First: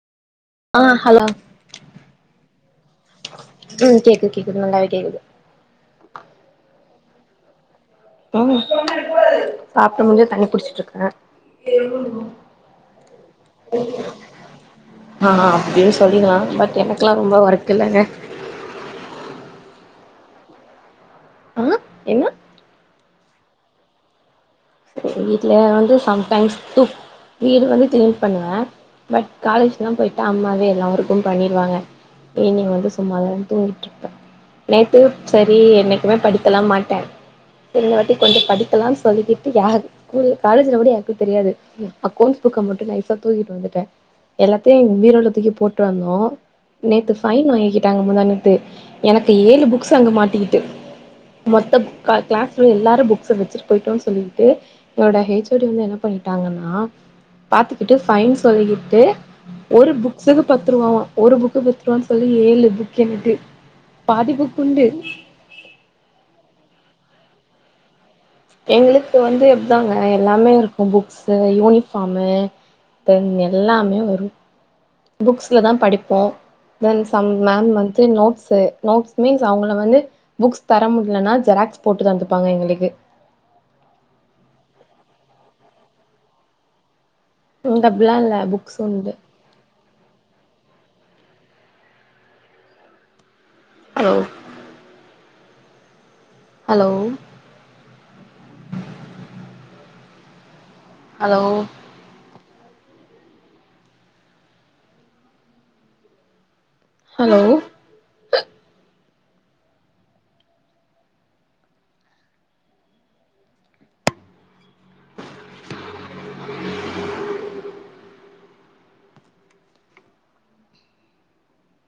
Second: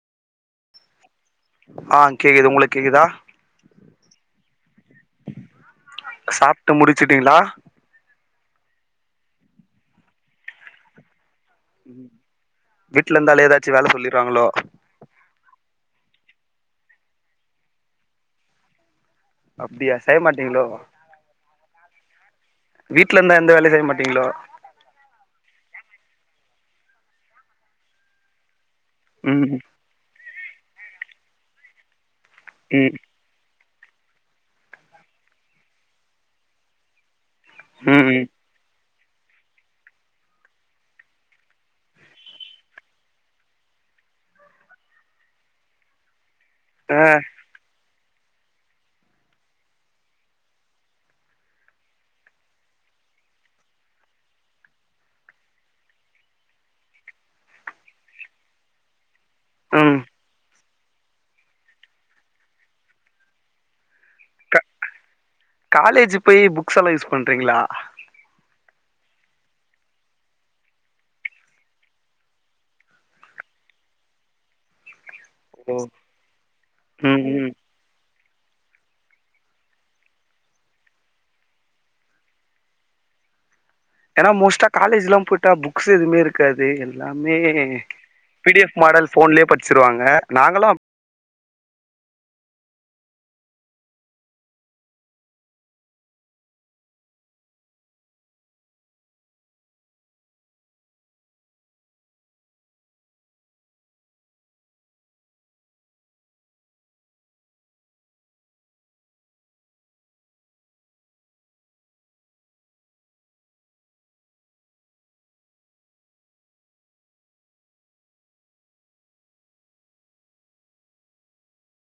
ஆ hello ஆ கேக்குது உங்களுக் கேக்குதா ம் கேக்குது கேக்குது நல்லாவே கேக்குது சாப்ட்டு முடிச்சுட்டீங்ளா ம் சாப்டு முடிஞ்சு தண்ணி புடிச்சிட்டு இருக்கே ம் வீட்ல இருந்தாலே ஏதாச்சு வேல சொல்லிறாங்ளோ ஆ அப்டின் சொல்லிக்லா பட் எனக்குலா ரொம்ப ஒர்க் இல்லங்க அப்டியா செய மாட்டீங்ளோ ஆ என்ன வீட்ல இருந்தா எந்த வேலயு செய்ய மாட்டீங்களோ வீட்ல வந்து சம்டைம்ஸ் துக் வீடு வந்து க்ளீன் பண்ணுவ பட் ம் காலேஜ் லா போய்ட்டா அம்மாவே எல்லா ஒர்க்கு பண்ணிருவாங்க ஈவ்னிங் வந்து ம் சும்மாதா தூங்கிட்ருப்ப நேத்து சரி என்னைக்குமே படிக்கலா மாட்ட இந்த ம் வாட்டி ம் கொஞ்சோ படிக்கலான் சொல்லிகிட் டு யார் கூலு காலேஜ்ல கூட யார்க்கு தெரியாது அக்கோண்ஸ் புக்க மட்டு நைசா தூக்கிட்டு வந்துட்ட எல்லாத்தையு பீரோல தூக்கி போட்டு வந்தோ ஆ நேத்து ஃபைன் வாங்கி டாங்க முந்தானேத்து எனக்கு ஏழு புக்ஸ் அங்க மாட்டிக்கிட்டு மொத்தம் க க்ளஸ்ல எல்லாரு புக்ஸ்ச வச்சிட்டு போய்ட்டோன் சொல்லு எ என்னோட ஹேச்சோடி வந்து என்ன பண்ணிட்டாங்கன்னா பாத்துக்கிட்டு ஃபைன் சொல்லிக்கிட்டு ஒரு ம் புக்ஸ்கு பத்து ரூவாவா ஒரு புக்கு பத்து ரூவான் சொல்லி ஏழு புக்ன்ட்டு பாதி புக்குண்டு காலேஜு போய் புக்ஸ் எல்லா யூஸ் பண்றீங்ளா எங்களுக்கு வந்து எப்தாங்க எல்லாமே இருக்கு புக்ஸு யூனிஃபாமுு தென் எல்லாமே வரு புக்ஸ்லதா ஓ படிப்போ தென் ம் சம் ம் மேம் வந்து நோட்ஸ்சு நோட்ஸ் மீன்ஸ் அவுங்கள வந்து புக்ஸ் தர முட்லனா ஜெராக்ஸ் போட்டு தந்துப்பாங்க எங்களுக்கு ஏனா மோஸ்டா காலேஜ்குலா போய்ட்டா புக்ஸ் எதுமே இருக்காது எல்லாமே ம் அப்டிலா இல்ல P D F books model உண்டு ஃபோன்லே படிச்ருவாங்க நாங்களு ஓ ஹலோ ஹலோ ஹலோ